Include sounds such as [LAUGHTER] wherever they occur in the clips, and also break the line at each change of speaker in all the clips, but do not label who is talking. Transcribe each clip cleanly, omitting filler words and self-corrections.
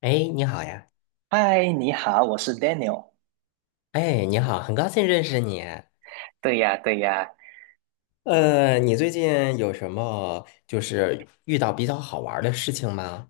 哎，你好呀！
嗨，你好，我是 Daniel。
哎，你好，很高兴认识你。
对呀，对呀。
你最近有什么就是遇到比较好玩儿的事情吗？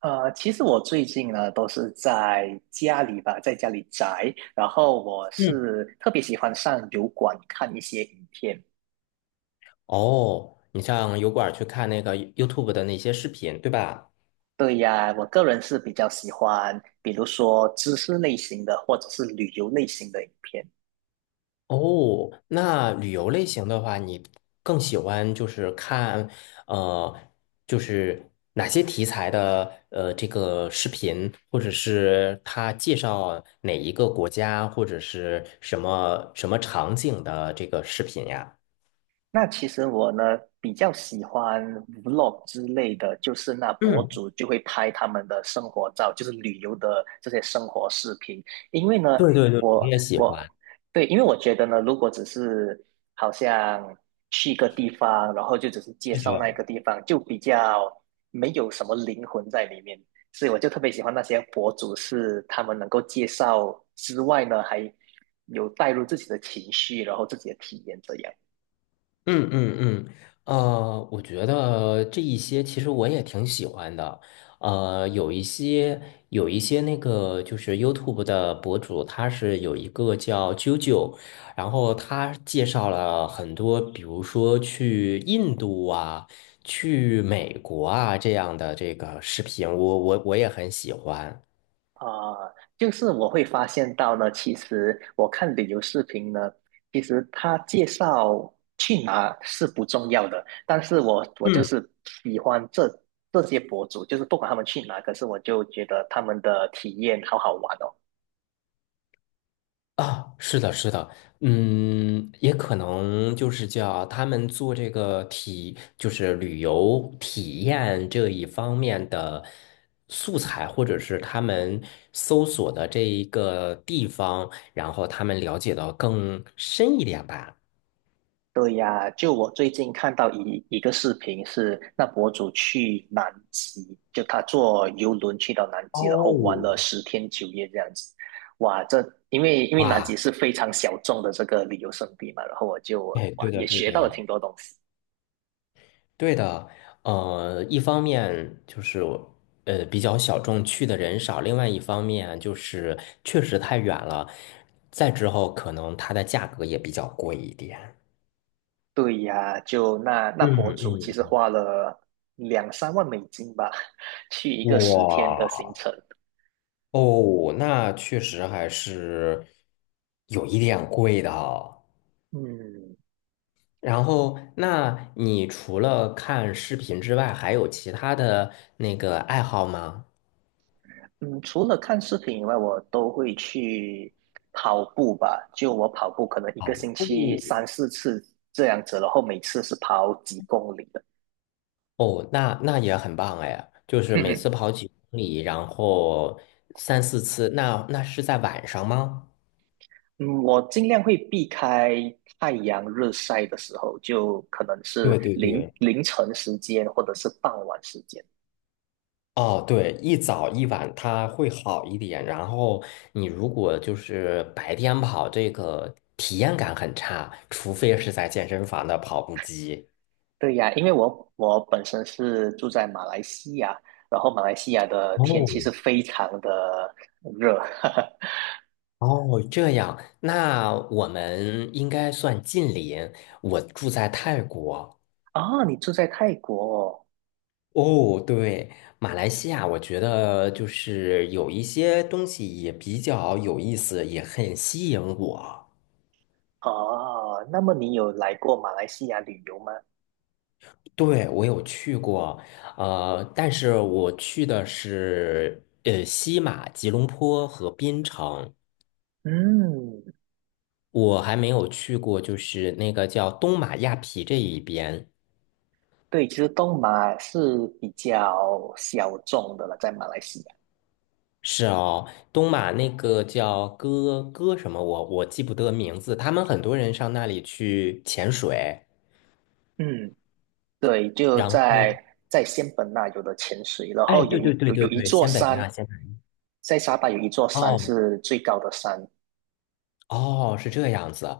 其实我最近呢都是在家里吧，在家里宅。然后我
嗯。
是特别喜欢上油管看一些影片。
哦，你上油管儿去看那个 YouTube 的那些视频，对吧？
对呀，我个人是比较喜欢，比如说知识类型的或者是旅游类型的影片。
哦，那旅游类型的话，你更喜欢就是看，呃，就是哪些题材的这个视频，或者是他介绍哪一个国家，或者是什么什么场景的这个视频呀？
那其实我呢比较喜欢 vlog 之类的，就是那博
嗯，
主就会拍他们的生活照，就是旅游的这些生活视频。因为呢，
对对对，我
我
也喜欢。
我对，因为我觉得呢，如果只是好像去一个地方，然后就只是介
是
绍那一
的。
个地方，就比较没有什么灵魂在里面。所以我就特别喜欢那些博主，是他们能够介绍之外呢，还有带入自己的情绪，然后自己的体验这样。
嗯嗯嗯，我觉得这一些其实我也挺喜欢的，有一些那个就是 YouTube 的博主，他是有一个叫啾啾，然后他介绍了很多，比如说去印度啊，去美国啊这样的这个视频，我也很喜欢。
啊、就是我会发现到呢，其实我看旅游视频呢，其实他介绍去哪是不重要的，但是我就
嗯。
是喜欢这些博主，就是不管他们去哪，可是我就觉得他们的体验好好玩哦。
啊，是的，是的，嗯，也可能就是叫他们做这个体，就是旅游体验这一方面的素材，或者是他们搜索的这一个地方，然后他们了解到更深一点吧。
对呀，就我最近看到一个视频是，那博主去南极，就他坐游轮去到南极，然后玩
哦，
了10天9夜这样子。哇，这因为因为南极
哇，
是非常小众的这个旅游胜地嘛，然后我就
哎，
哇
对的，
也
对
学到了
的。
挺多东西。
对的，一方面就是比较小众，去的人少；另外一方面就是确实太远了，再之后可能它的价格也比较贵一点。
对呀，就那
嗯
博主其实
嗯，
花了2、3万美金吧，[LAUGHS] 去一个10天的
哇
行程。
哦，那确实还是有一点贵的哦。
嗯，
然后，那你除了看视频之外，还有其他的那个爱好吗？
嗯，除了看视频以外，我都会去跑步吧。就我跑步，可能一个
哦，
星期3、4次这样子，然后每次是跑几公里的。
哦，那也很棒哎，就是每次
[LAUGHS]
跑几公里，然后3、4次，那是在晚上吗？
嗯，我尽量会避开太阳日晒的时候，就可能是
对对
凌
对。
凌晨时间或者是傍晚时间。
哦，对，一早一晚它会好一点，然后你如果就是白天跑，这个体验感很差，除非是在健身房的跑步机。
对呀，因为我本身是住在马来西亚，然后马来西亚的天
哦，
气是非常的热。[LAUGHS]
哦，这样，那我们应该算近邻，我住在泰国。
哦，你住在泰国哦。
哦，对，马来西亚，我觉得就是有一些东西也比较有意思，也很吸引我。
哦，那么你有来过马来西亚旅游吗？
对，我有去过，但是我去的是西马、吉隆坡和槟城，
嗯，
我还没有去过，就是那个叫东马亚皮这一边。
对，其实东马是比较小众的了，在马来西亚。
是哦，东马那个叫哥哥什么，我记不得名字。他们很多人上那里去潜水。
嗯，对，就
然
在
后
在仙本那有的潜水，然
哎，
后有
对
一
对对
有
对
有一
对，
座
仙本那，
山，
仙本
在沙巴有一座山
哦
是最高的山，
哦，是这样子，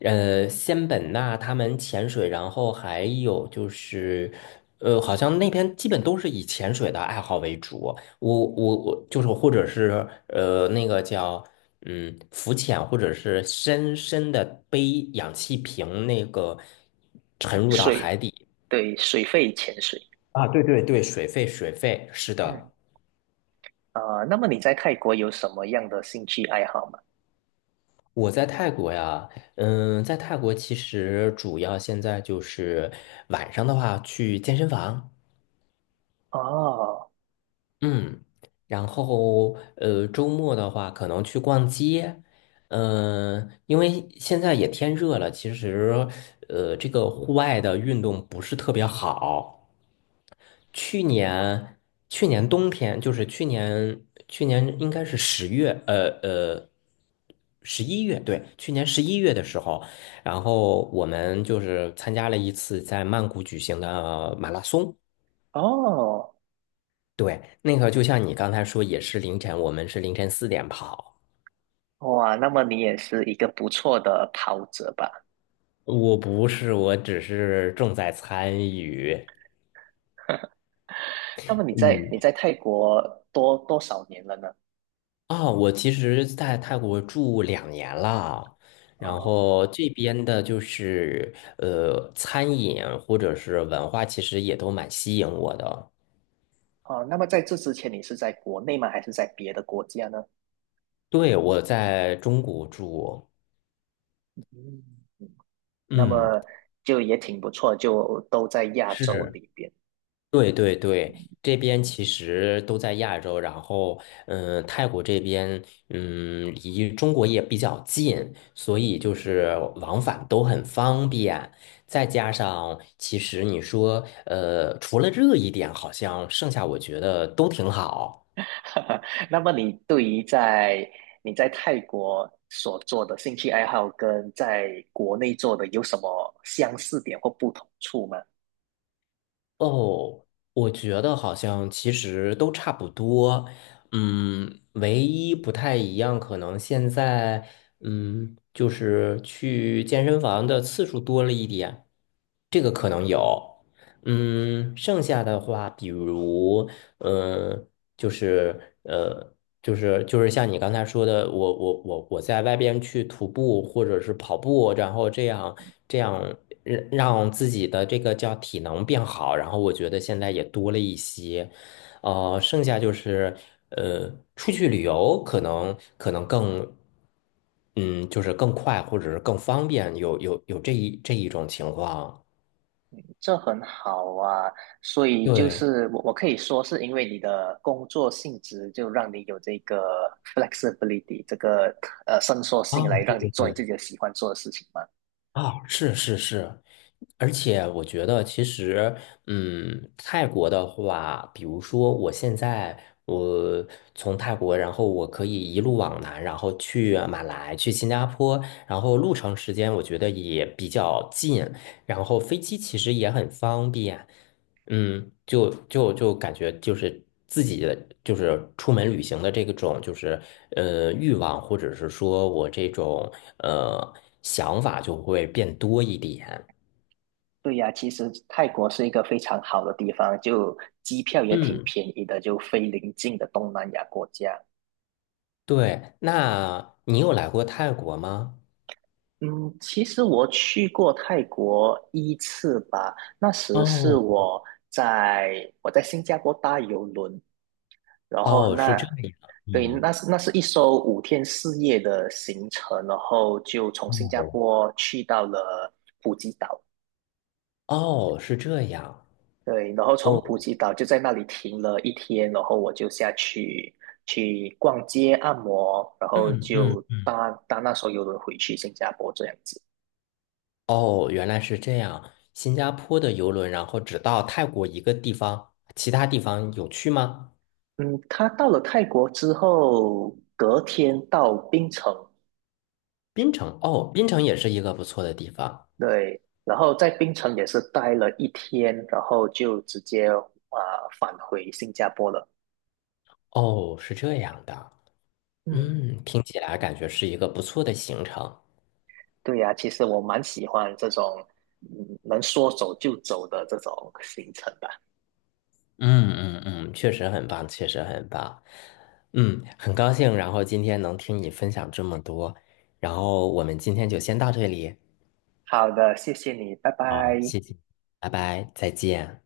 仙本那他们潜水，然后还有就是，好像那边基本都是以潜水的爱好为主，我就是或者是那个叫浮潜，或者是深深的背氧气瓶那个沉
嗯
入到海
水，
底
对，水肺潜水。
啊，对对对，水肺，是
嗯，
的。
啊、那么你在泰国有什么样的兴趣爱好吗？
我在泰国呀，在泰国其实主要现在就是晚上的话去健身房。
哦
嗯，然后周末的话可能去逛街，因为现在也天热了，其实这个户外的运动不是特别好。去年去年冬天，就是去年应该是10月，十一月，对，去年十一月的时候，然后我们就是参加了一次在曼谷举行的马拉松。
哦，
对，那个就像你刚才说，也是凌晨，我们是凌晨4点跑。
哇，那么你也是一个不错的跑者吧？
我不是，我只是重在参与。
那么你在你
嗯，
在泰国多少年了呢？
啊、我其实在泰国住2年了，然
哦
后这边的就是餐饮或者是文化，其实也都蛮吸引我的。
哦，那么在这之前你是在国内吗？还是在别的国家呢？
对，我在中国住，
嗯，那
嗯，
么就也挺不错，就都在亚洲
是。
里边。
对对对，这边其实都在亚洲，然后泰国这边离中国也比较近，所以就是往返都很方便。再加上，其实你说除了热一点，好像剩下我觉得都挺好。
[LAUGHS] 那么你对于在你在泰国所做的兴趣爱好跟在国内做的有什么相似点或不同处吗？
哦，我觉得好像其实都差不多，唯一不太一样，可能现在，就是去健身房的次数多了一点，这个可能有。剩下的话，比如，嗯，就是呃，就是像你刚才说的，我在外边去徒步或者是跑步，然后这样让自己的这个叫体能变好，然后我觉得现在也多了一些，剩下就是呃，出去旅游可能更，嗯，就是更快或者是更方便，有这一种情况，
这很好啊，所以就
对。
是我可以说是因为你的工作性质，就让你有这个 flexibility 这个伸缩
啊，
性来
对
让你
对
做你自
对，
己的喜欢做的事情嘛。
啊，是是是，而且我觉得其实，泰国的话，比如说我现在我从泰国，然后我可以一路往南，然后去马来，去新加坡，然后路程时间我觉得也比较近，然后飞机其实也很方便。就感觉就是自己的就是出门旅行的这个种就是欲望，或者是说我这种呃想法就会变多一点。
对呀，其实泰国是一个非常好的地方，就机票也挺
嗯，
便宜的，就非邻近的东南亚国家。
对。那你有来过泰国吗？
嗯，其实我去过泰国一次吧，那时是
哦
我在我在新加坡搭邮轮，然后
哦，是这样。
对，
嗯，
那是一艘5天4夜的行程，然后就从新加
哦
坡去到了普吉岛，
哦，是这样。
对，然后
哦，
从普吉岛就在那里停了一天，然后我就下去去逛街、按摩，然后
嗯嗯
就
嗯，
搭那艘游轮回去新加坡这样子。
哦，原来是这样。新加坡的游轮，然后只到泰国一个地方，其他地方有去吗？
嗯，他到了泰国之后，隔天到槟城
槟城哦，槟城也是一个不错的地方。
对，然后在槟城也是待了一天，然后就直接返回新加坡了。
哦，是这样的。
嗯，
嗯，听起来感觉是一个不错的行程。
对呀、其实我蛮喜欢这种能说走就走的这种行程吧。
嗯嗯嗯，确实很棒，确实很棒。嗯，很高兴，然后今天能听你分享这么多，然后我们今天就先到这里。
好的，谢谢你，拜
好，
拜。
谢谢，拜拜，再见。